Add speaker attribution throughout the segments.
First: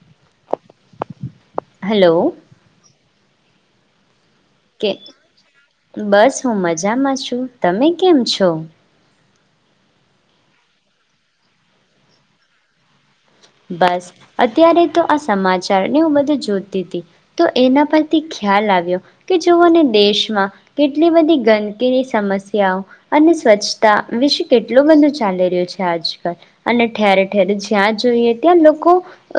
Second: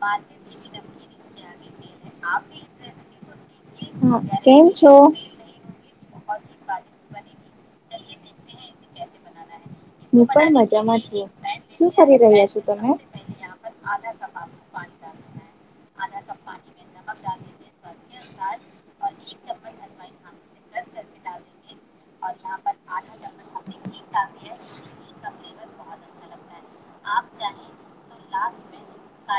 Speaker 1: બાલ
Speaker 2: હલો.
Speaker 1: હ.
Speaker 2: કે બસ હું મજામાં છું. તમે કેમ છો?
Speaker 1: હું પણ મજામાં છું. શું કરી રહ્યા છું તમે?
Speaker 2: બસ અત્યારે તો આ સમાચારને હું બધું જોતી હતી તો એના પરથી ખ્યાલ આવ્યો કે જોઓને દેશમાં કેટલી બધી ગંદકીની સમસ્યાઓ અને સ્વચ્છતા વિશે કે એટલું બધું ચાલી રહ્યું છે આજકાલ અને ઠેરે ઠેરે જ્યાં જોઈએ ત્યાં લોકો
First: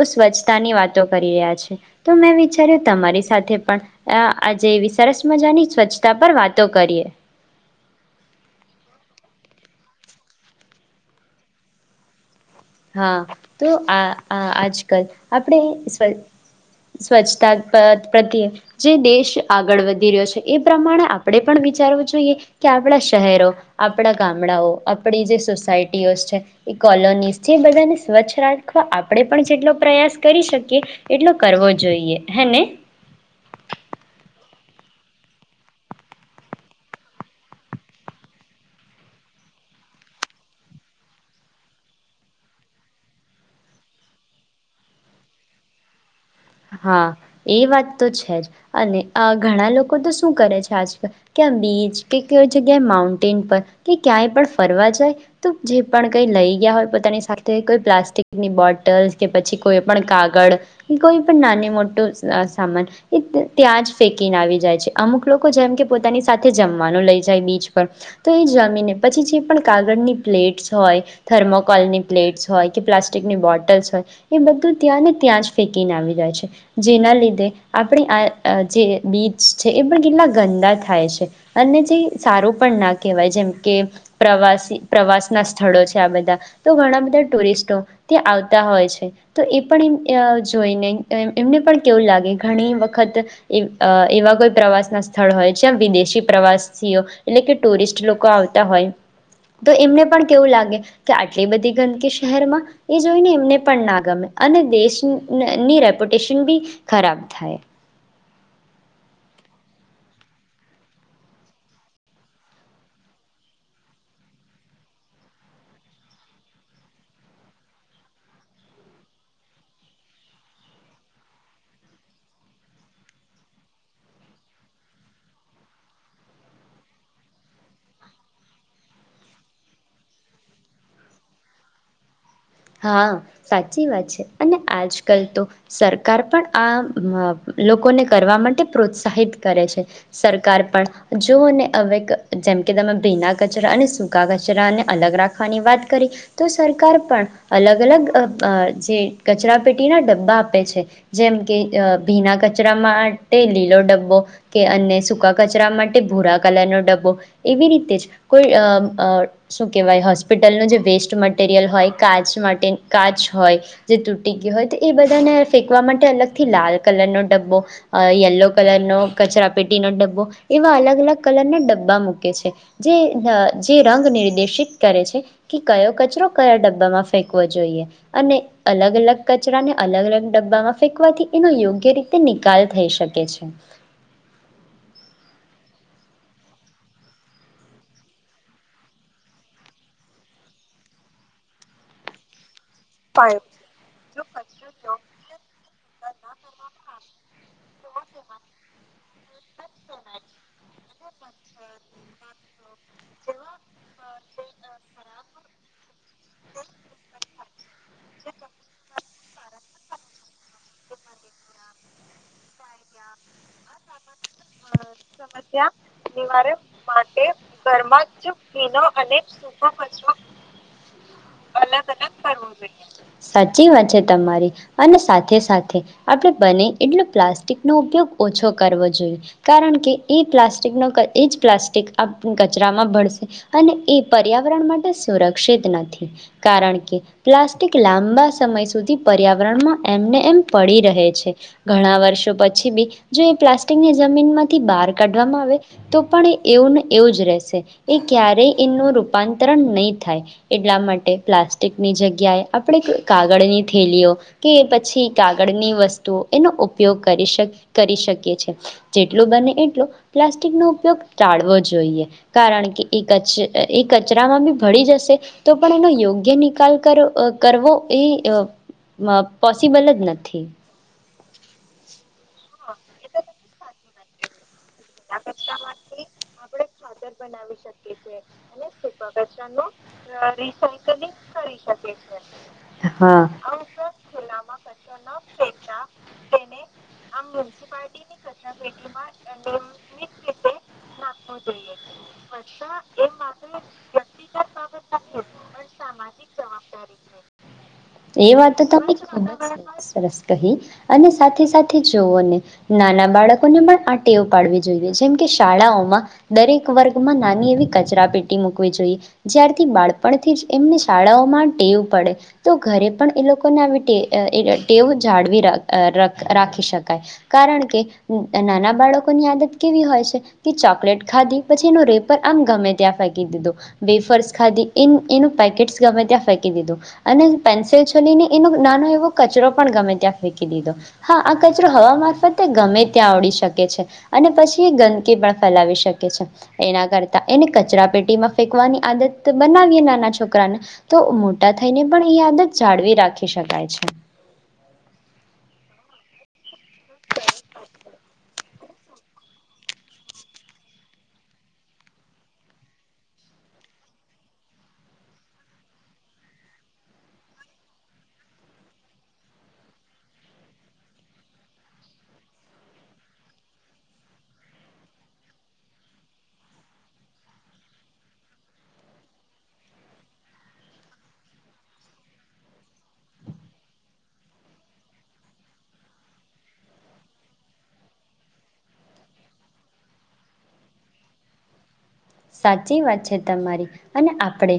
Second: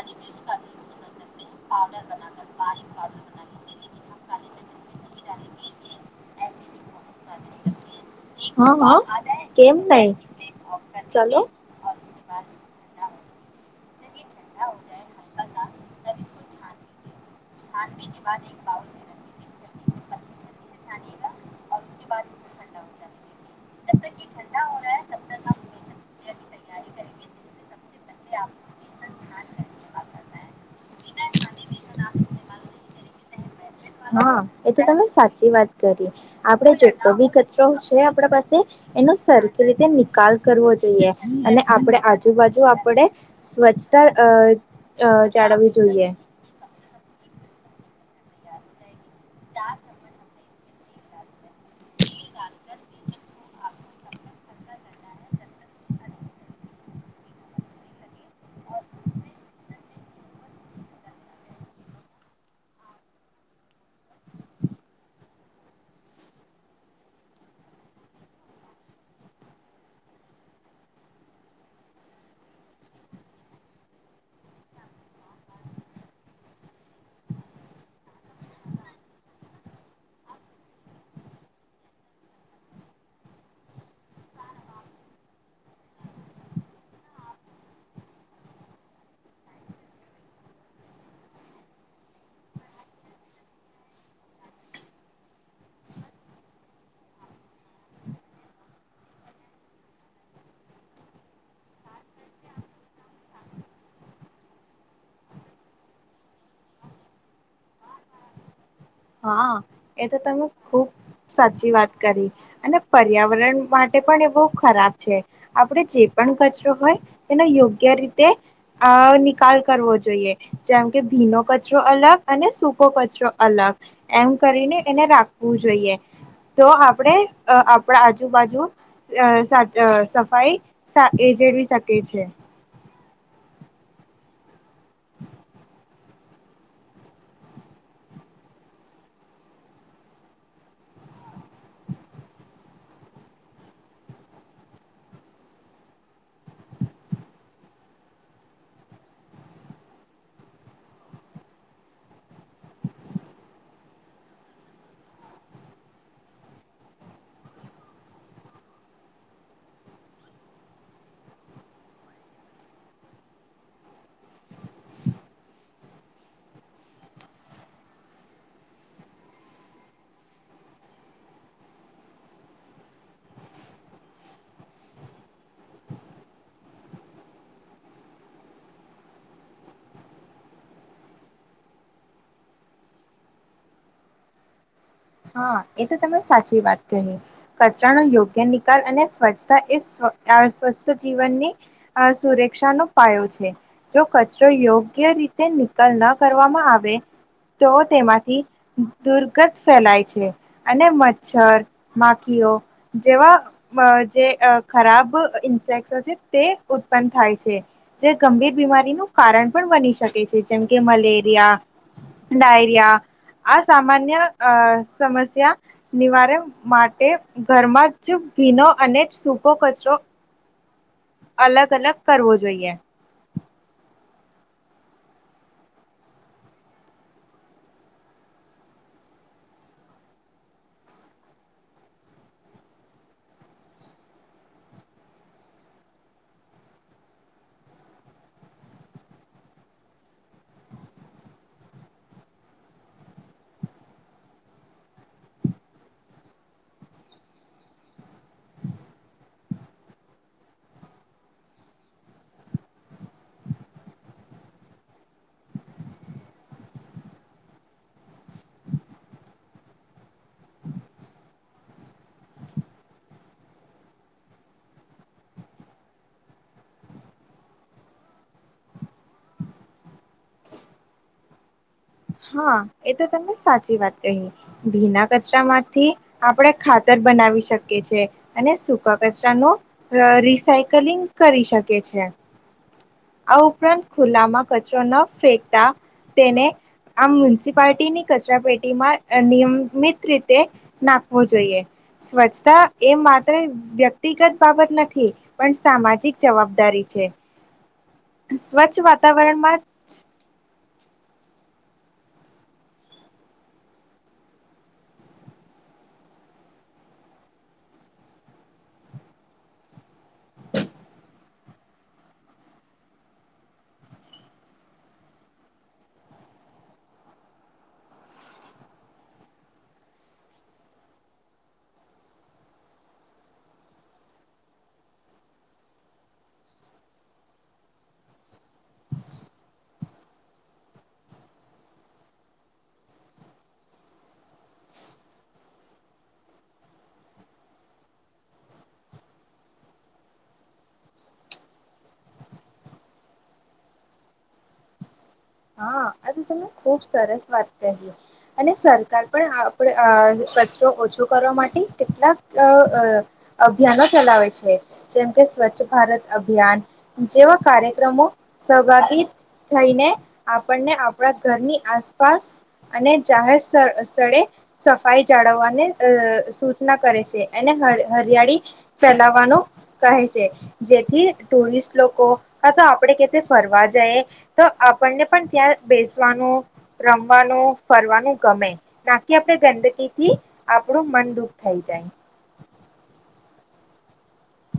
Speaker 2: સ્વચ્છતાની વાતો કરી રહ્યા છે તો મેં વિચાર્યું તમારી સાથે પણ અ આજે એવી સરસ મજાની સ્વચ્છતા પર વાતો કરીએ.
Speaker 1: હા હા કેમ નાઈ ચાલો
Speaker 2: હા તો આ આ આજકાલ આપણે સ્વ સ્વચ્છતા પ્ર પ્રત્યે જે દેશ આગળ વધી રહ્યો છે એ પ્રમાણે આપણે પણ વિચારવું જોઈએ કે આપણા શહેરો આપણા ગામડાઓ આપણી જે સોસાયટીઓ છે, એ કોલોનીઝ જે બધાને સ્વચ્છ રાખવા આપ આપણે પણ જેટલો પ્રયાસ કરી શકીએ એટલો કરવો જોઈએ હેને.
Speaker 1: હા એ તો તમે સાચી વાત કરી આપણે જેટલો બી કચરો છે આપણા પાસે એનો સરખી રીતે નિકાલ કરવો જોઈએ અને આપણે આજુબાજુ આપણે સ્વચ્છતા અ અ જાળવી જોઈએ.
Speaker 2: હા એ વાત તો છે જ અને અહ ઘણા લોકો તો શું કરે છ છાછ ક્યાં બીચ કે કોઈ જગ્યાએ માઉન્ટેન પર કે ક્યાંય પણ ફરવા જાય તો જે પણ કઈ લઈ ગયા હોય પોતાની સાથે કોઈ પ્લાસ્ટિકની બોટલ્સ કે પછી કોઈ પણ કાગળ કોઈ પણ નાની મોટું સ-સામાન એ ત્યાં જ ફેંકીને આવી જાય છે. અમુક લોકો જેમ કે પોતાની સાથે જમવાનું લઈ જાય બીચ પર તો એ જમીને પછી જે પણ કાગળની પ્લેટ્સ હોય થર્મોકોલની પ્લેટ્સ હોય કે પ્લાસ્ટિકની બોટલ્સ હોય એ બધું ત્યાંને ત્યાં જ ફેંકીને આવી જાય છે. જેના લીધે આપણી આહ આહ જે બીચ છે એ પણ કેટલા ગંદા થાય છે. અને જે સારું પણ ના કહેવાય જેમ કે પ્રવાસી પ્રવાસનાં સ્થળો છે આ બધા તો ઘણા બધા ટુરિસ્ટો ત્યાં આવતા હોય છે તો એ પણ એમ અજ જોઈને એમ-એમને પણ કેવું લાગે ઘણી વખત એવ આહ એવા કોઈ પ્રવાસના સ્થળ હોય છે વિદેશી પ્રવાસીઓ એટલે કે ટુરિસ્ટ લોકો આવતા હોય તો એમને પણ કેવું લાગે કે આટલી બધી ગંદકી શહેરમાં એ જોઈને એમને પણ ના ગમે અને દેશ ની ને ની રેપ્યુટેશન બી ખરાબ થાય.
Speaker 1: હા એ તો તમે ખુબ સાચી વાત કરી. અને પર્યાવરણ માટે પણ એ બહુ ખરાબ છે. આપડે જે પણ કચરો હોય એનો યોગ્ય રીતે અહ નિકાલ કરવો જોઈએ. જેમ કે ભીનો કચરો અલગ અને સૂકો કચરો અલગ. એમ કરીને એને રાખવું જોઈએ તો આપણે અહ આપણા આજુબાજુ અહ સ અહ સફાઈ એ જેળવી શકી છે.
Speaker 2: હા સાચી વાત છે અને આજકાલ તો સરકાર પણ આહ હા લોકોને કરવા માટે પ્રોત્સાહિત કરે છે. સરકાર પણ જોને હવે જેમકે તમે ભીના કચરા અને સૂકા કચરાને અલગ રાખવાની વાત કરી તો સરકાર પણ અલગ અલગ અબ જે કચરા પેટીના ડબ્બા આપે છે જેમ કે અહ ભીના કચરા માટે લીલો ડબ્બો કે અને સૂકા કચરા માટે ભૂરા કલરનો ડબ્બો એવી રીતે જ કોઈ અમ્મ અહ શું કહેવાય હોસ્પિટલનો જે વેસ્ટ મટીરિયલ હોય કાચ માટે કાચ હોય જે તૂટી ગય હોય તો એ બધાને ફેંકવા માટે અલગ થી લાલ કલરનો ડબ્બો યલો કલરનો કચરા પેટીનો ડબ્બો એવા અલગ અલગ કલરના ડબ્બા મૂકે છે જે અહ જે રંગ નિર્દેશિત કરે છે કે કયો કચરો કયા ડબ્બામાં ફેંકવો જોઈએ. અને અલગ અલગ કચરાને અલગ અલગ ડબ્બામાં ફેંકવાથી એનો યોગ્ય રીતે નિકાલ થઈ શકે છે.
Speaker 1: હા એ તો તમે સાચી વાત કહી કચરાનો યોગ્ય નિકાલ અને સ્વચ્છતા એ આહ સ્વસ્થ જીવનની અહ સુરે નુકશાનો પાયો છે જો કચરો યોગ્ય રીતે નિકલ ન કરવામાં આવે તો તેમાંથી દુર્ગત ફેલાય છે. અને મચ્છર માખીઓ જેવા મ જે અહ ખરાબ ઇન્સેક્સો છે તે ઉત્પન્ન થાય છે. જે ગંભીર બીમારીનું કારણ પણ બની શકે છે જેમ કે મલેરિયા, ડાયરિયા આ સામાન્ય અહ સમસ્યા નિવારણ માટે ઘરમાં જ ભીનો અને સૂકો કચરો અલગ અલગ કરવો જોઈએ
Speaker 2: સાચી વાત છે. તમારી અને સાથે સાથે આપણે બને એટલો પ્લાસ્ટિક નો ઉપયોગ ઓછો કરવો જોઈ. કારણ કે એ પ્લાસ્ટિકનો એ જ પ્લાસ્ટિક કચરામાં ભળશે અને એ પર્યાવરણ માટે સુરક્ષિત નથી. કારણ કે પ્લાસ્ટિક લાંબા સમય સુધી પર્યાવરણમાં એમને એમ પડી રહે છે. ઘણા વર્ષો પછી બી જો એ પ્લાસ્ટિકની જમીન માંથી બહાર કાઢવામાં આવે તો પણ એવુંને એવું જ રહેશે એ ક્યારેય એનું રૂપાંતરણ નહી થાય એટલા માટે પ્લાસ્ટિકની જગ્યાએ આપણે ક કાગળની થેલીઓ કે પછી કાગળની વસ્તુઓ એનો ઉપયોગ કરી શ કરી શકીએ છે. જેટલું બને એટલું પ્લાસ્ટિકનો ઉપયોગ ટાળવો જોઈએ. કારણ કે એ કચ એ કચરામાં બી ભળી જશે તો પણ એનો યોગ્ય નિકાલ કર કરવો એ અ ન પોસિબલ જ નથી.
Speaker 1: હા, એ તો તમને સાચી વાત એમ ભીના કચરામાંથી આપણે ખાતર બનાવી શકીએ છે અને સૂકા કચરા નો અ રિસાયકલિંગ કરી શકીએ છે.
Speaker 2: હા
Speaker 1: આ ઉપરાંત ખુલ્લામાં કચરો ન ફેકતા તેને આમ મ્યુનિસિપાલટી ની કચરા પેટી માં અને રીતે નાખવો જોઈએ સ્વચ્છતા એ માત્ર વ્યક્તિગત બાબત નથી પણ સામાજિક જવાબદારી છે.
Speaker 2: એ વાત
Speaker 1: સ્વચ્છ
Speaker 2: તો તમે
Speaker 1: વાતાવરણમાં
Speaker 2: [inaudible] સરસ કહી. અને સાથે સાથે જોઓને નાના બાળકોને પણ આ ટેવ પાડવી જોઈએ. જેમકે શાળાઓમાં દરેક વર્ગમાં નાની એવી કચરા પેટી મૂકવી જોઈએ. જ્યારથી બાળપણથી જ એમને શાળાઓમાં ટેવ પડે તો ઘરે પણ એ લોકોને આવીટે ટેવ જાળવી રાઅર રાખી શકાય કારણ કે નાના બાળકોની આદત કેવી હોય છે કે ચોકલેટ ખાધી પછી એનો રેપર આમ ગમે ત્યાં ફેંકી દીધું, વેફર્સ ખાધી એમ એનું પેકેટસ ગમે ત્યાં ફેંકી દીધું અને પેન્સિલ છોલીને એનો નાનો એવો કચરો પણ ગમે ત્યાં ફેકી દીધો હા આ કચરો હવા મારફતે ગમે ત્યાં આવડી શકે છે અને પછી ગંદકી પણ ફેલાવી શકે છે. એના કરતા એને કચરા પેટીમાં ફેંકવાની આદત બનાવીએ નાના છોકરાને તો મોટા થઈને પણ એ આદત જાળવી રાખી શકાય છે.
Speaker 1: આજ તમે ખૂબ સરસ વાત કહી. અને સરકાર પણ આપણે અ કચરો ઓછો કરવા માટે કેટલાક અ અ અભિયાનો ચલાવે છે જેમકે સ્વચ્છ ભારત અભિયાન જેવા કાર્યક્રમો સહભાગી થઈને આપણને આપ આપણા ઘરની આસપાસ અને જાહેર સ્થળે સફાઈ જાળવવાને અ સૂચના કરે છે અને હરિયાળી ફેલાવાનું કહે છે જેથી ટુરિસ્ટ લોકો ક તો આપણે ક ફરવા જઈ તો આપણને પણ ત્યાં બેસવાનું રમવાનું ફરવાનું ગમે નાકી આપણે ગંદકીથી આપણું મન દુઃખ થઈ જાય.
Speaker 2: સાચી વાત છે તમારી અને આપણે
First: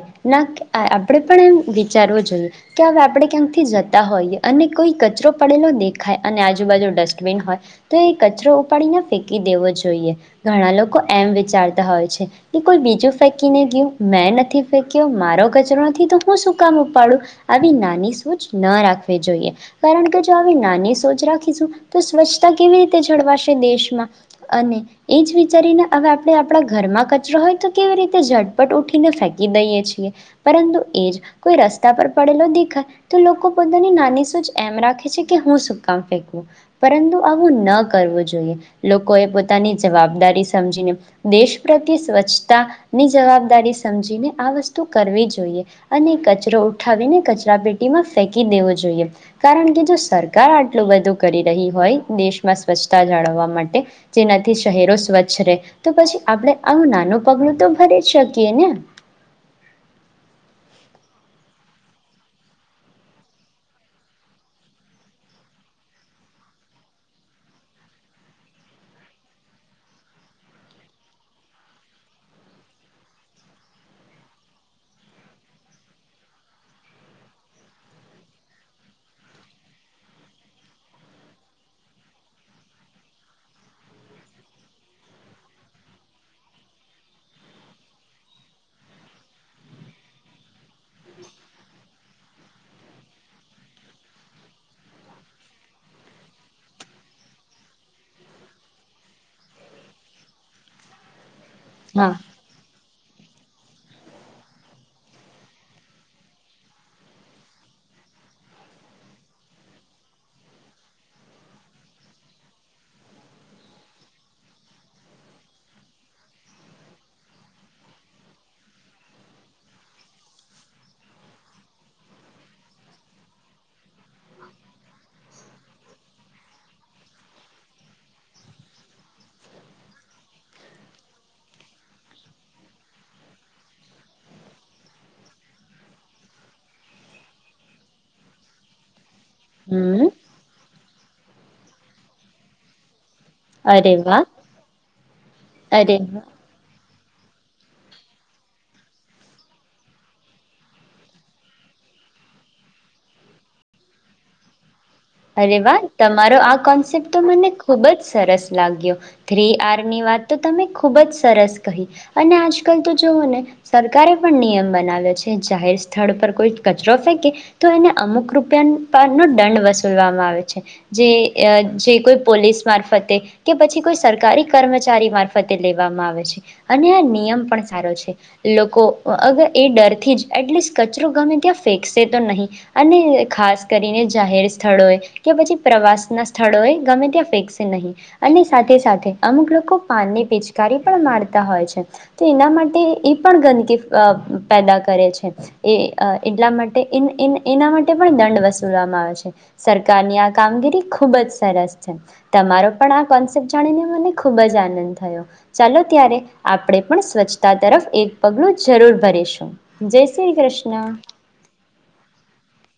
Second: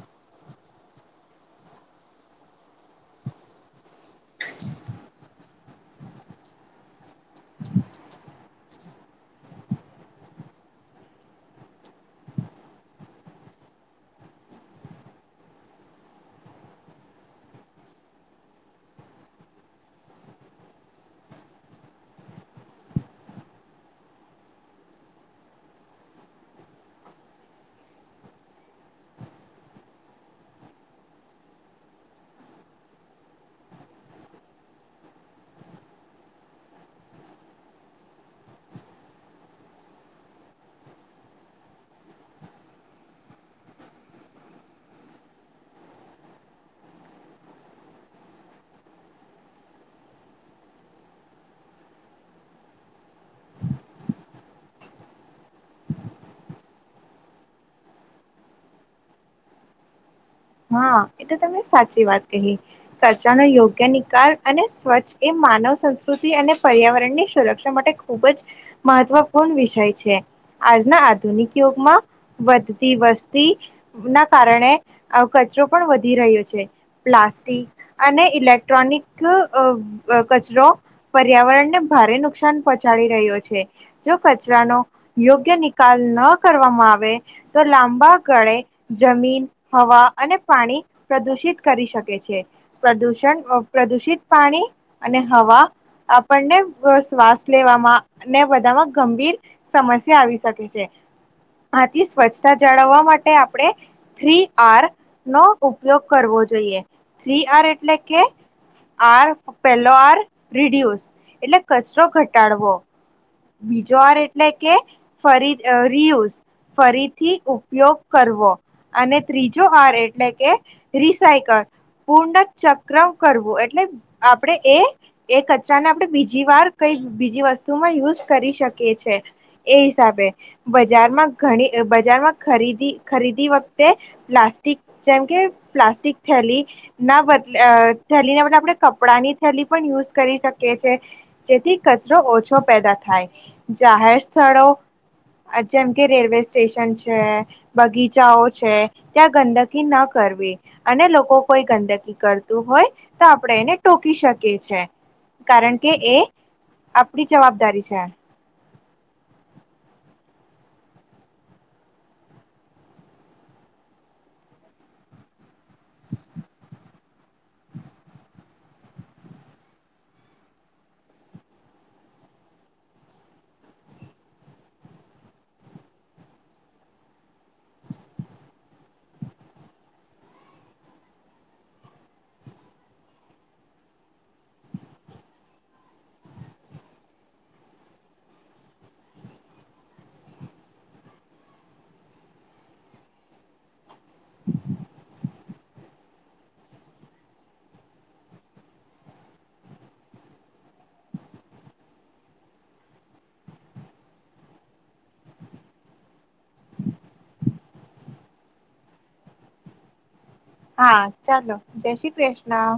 Speaker 2: આપણે પણ એમ વિચારવો જોઈએ કે હવે આપણે ક્યાંકથી જ હોઈએ અને કોઈ કચરો પડેલો દેખાય અને આજુબાજુ ડસ્ટબિન હોય તો એ કચરો ઉપાડીને ફેંકી દેવો જોઈએ ઘણા લોકો એમ વિચારતા હોય છે. એ કોઈ બીજું ફેંકીને ગયું મેં નથી ફેંક્યો મારો કચરો નથી તો હું શું કામ ઉપાડું આવી નાની સોચ ન રાખવી જોઈએ કારણ કે જો આવી નાની સોચ રાખીશું તો સ્વચ્છતા કેવી રીતે જળવાશે દેશમાં અને એ જ વિચારીને હવે આપણે આપણા ઘરમાં કચરો હોય તો કેવી રીતે ઝટપટ ઉઠીને ફેંકી દઈએ છીએ પરંતુ એ જ કોઈ રસ્તા પર પડેલો દેખાય તો લોકો પોતાની નાની સૂચ એમ રાખે છે કે હું સુકામ ફેંકવું પરંતુ આવું ન કરવું જોઈએ લોકોએ પોતાની જવાબદારી સમજીને દેશ પ્ર સ્વચ્છતા ની જવાબદારી સમજીને આ વસ્તુ કરવી જોઈએ અને કચરો ઉઠાવીને કચરા પેટીમાં ફેંકી દેવો જોઈએ કારણ કે જો સરકાર આટલું બધું કરી રહી હોય દેશમાં સ્વચ્છતા જાળવવા માટે જેનાથી શહેરો સ્વચ્છ રહે તો પછી આપણે આવું નાનું પગલું તો ભરી જ શકીએ ને
Speaker 1: હા એ તો તમે સાચી વાત કહી કચાનોો યોગ્ય નિકાલ અને સ્વચ્છ એ માનવ સંસ્કૃતિ અને પર્યાવરણની સુરક્ષા માટે ખૂબ જ મહત્વપૂર્ણ વિષય છે આજના આધુનિક યુગમાં વધતી વસ્તી ના કારણે કચરો પણ વધી રહ્યો છે પ્લાસ્ટિક અને ઇલેક્ટ્રોનિક કચરો પર્યાવરણને ભારે નુકસાન પહોંચાડી રહ્યો છે જો કચરાનો યોગ્ય નિકાલ ન કરવામાં આવે તો લાંબા ગાળે જમીન હવા અને પાણી પ્રદુષિત કરી શકે છે પ્રદુષણ પ્રદુષિત પાણી અને હવા આપણને શ્વાસ લેવામાં ને બધામાં ગંભીર સમસ્યા આવી શકે છે. આથી
Speaker 2: હા
Speaker 1: સ્વચ્છતા જાળવા માટે આપણે થ્રી આર નો ઉપયોગ કરવો જોઈએ થ્રી આર એટલે કે આર પહેલો આર રીડ્યુસ એટલે કચરો ઘટાડવો બીજો આર એટલે કે ફરી રિયુઝ ફરીથી ઉપયોગ કરવો અને ત્રીજો આર એટલે કે રિસાયકલ પૂર્ણ ચક્ર કરવું એટલે આપણે એ એ કચરાને આપણે બીજી વાર કઈ બીજી વસ્તુમાં ઉપયોગ કરી શકીએ છે એ હિસાબે બજારમાં ઘણી બજારમાં ખરીદી ખરીદી વખતે પ્લાસ્ટિક જેમ કે પ્લાસ્ટિક થેલી ના બદલે થેલીના બદલે આપણે કપડાંની થેલી પણ
Speaker 2: હમ
Speaker 1: યુઝ કરી શકે. કે છે જેથી કચરો ઓછો પેદા થાય.
Speaker 2: અરે
Speaker 1: જાહેર
Speaker 2: વાહ
Speaker 1: સ્થળો જેમ
Speaker 2: અરે
Speaker 1: કે
Speaker 2: વાહ
Speaker 1: રેલવે સ્ટેશન છે. છે, બગીચાઓ છે. ત્યાં ગંદકી ના કરવી અને લોકો કોઈ ગંદકી કરતું હોય, તો આપણે એને ટોકી શકીએ છે.
Speaker 2: અરે વા
Speaker 1: કારણ કે એ
Speaker 2: તમારો આ કોન્સેપ્ટ તો
Speaker 1: આપણી
Speaker 2: મને ખુબ
Speaker 1: જવાબદારી છે
Speaker 2: જ સરસ લાગ્યો થ્રી આર ની વાત તો તમે ખૂબ જ સરસ કહી, અને આજકાલ તો જુવઓ ને સરકારે પણ નિયમ બનાવ્યો છે જ જાહેર સ્થળ પર કોઈ કચરો ફેક કે તો એને અમુક રૂપિયા નો [unintelligible] દંડ વસ ભરવામાં આવે છે, જે એ કોઈ પોલીસ મારફતે કે પછી કોઈ સરકારી કર્મચારી મારફતે લેવામાં આવે છે, અને આ નિયમ પણ સારો છે, લોકો અગર એ ડરથી જ એટલીસ્ટ કચરો ગમે ત્યાં ફેંકશે તો નહીં અને ખાસ કરીને જાહેર સ્થળો એ કે પછી પ્રવાસના સ્થળોએ ગમે ત્યાં ફેંકશે નહીં અને સાથે સાથે અમુક લોકો પાન ની પિચકારી પણ મારતા હોય છે, તો એના માટે એ પણ ગંદકી આ પેદા કરે છે, એ આ એટલા માટે એન એન એના માટે પણ દંડ વસૂલવામાં આવે છે. સરકારની આ કામગીરી ખૂબ જ સરસ છે તમારો પણ આ કોન્સેપ્ટ જાણીને મને ખૂબ જ આનંદ થયો, ચાલો ત્યારે આપણે પણ સ્વચ્છતા તરફ એક પગલું જરૂર ભરીશું. જે
Speaker 1: હા ચાલો જય શ્રી કૃષ્ણ.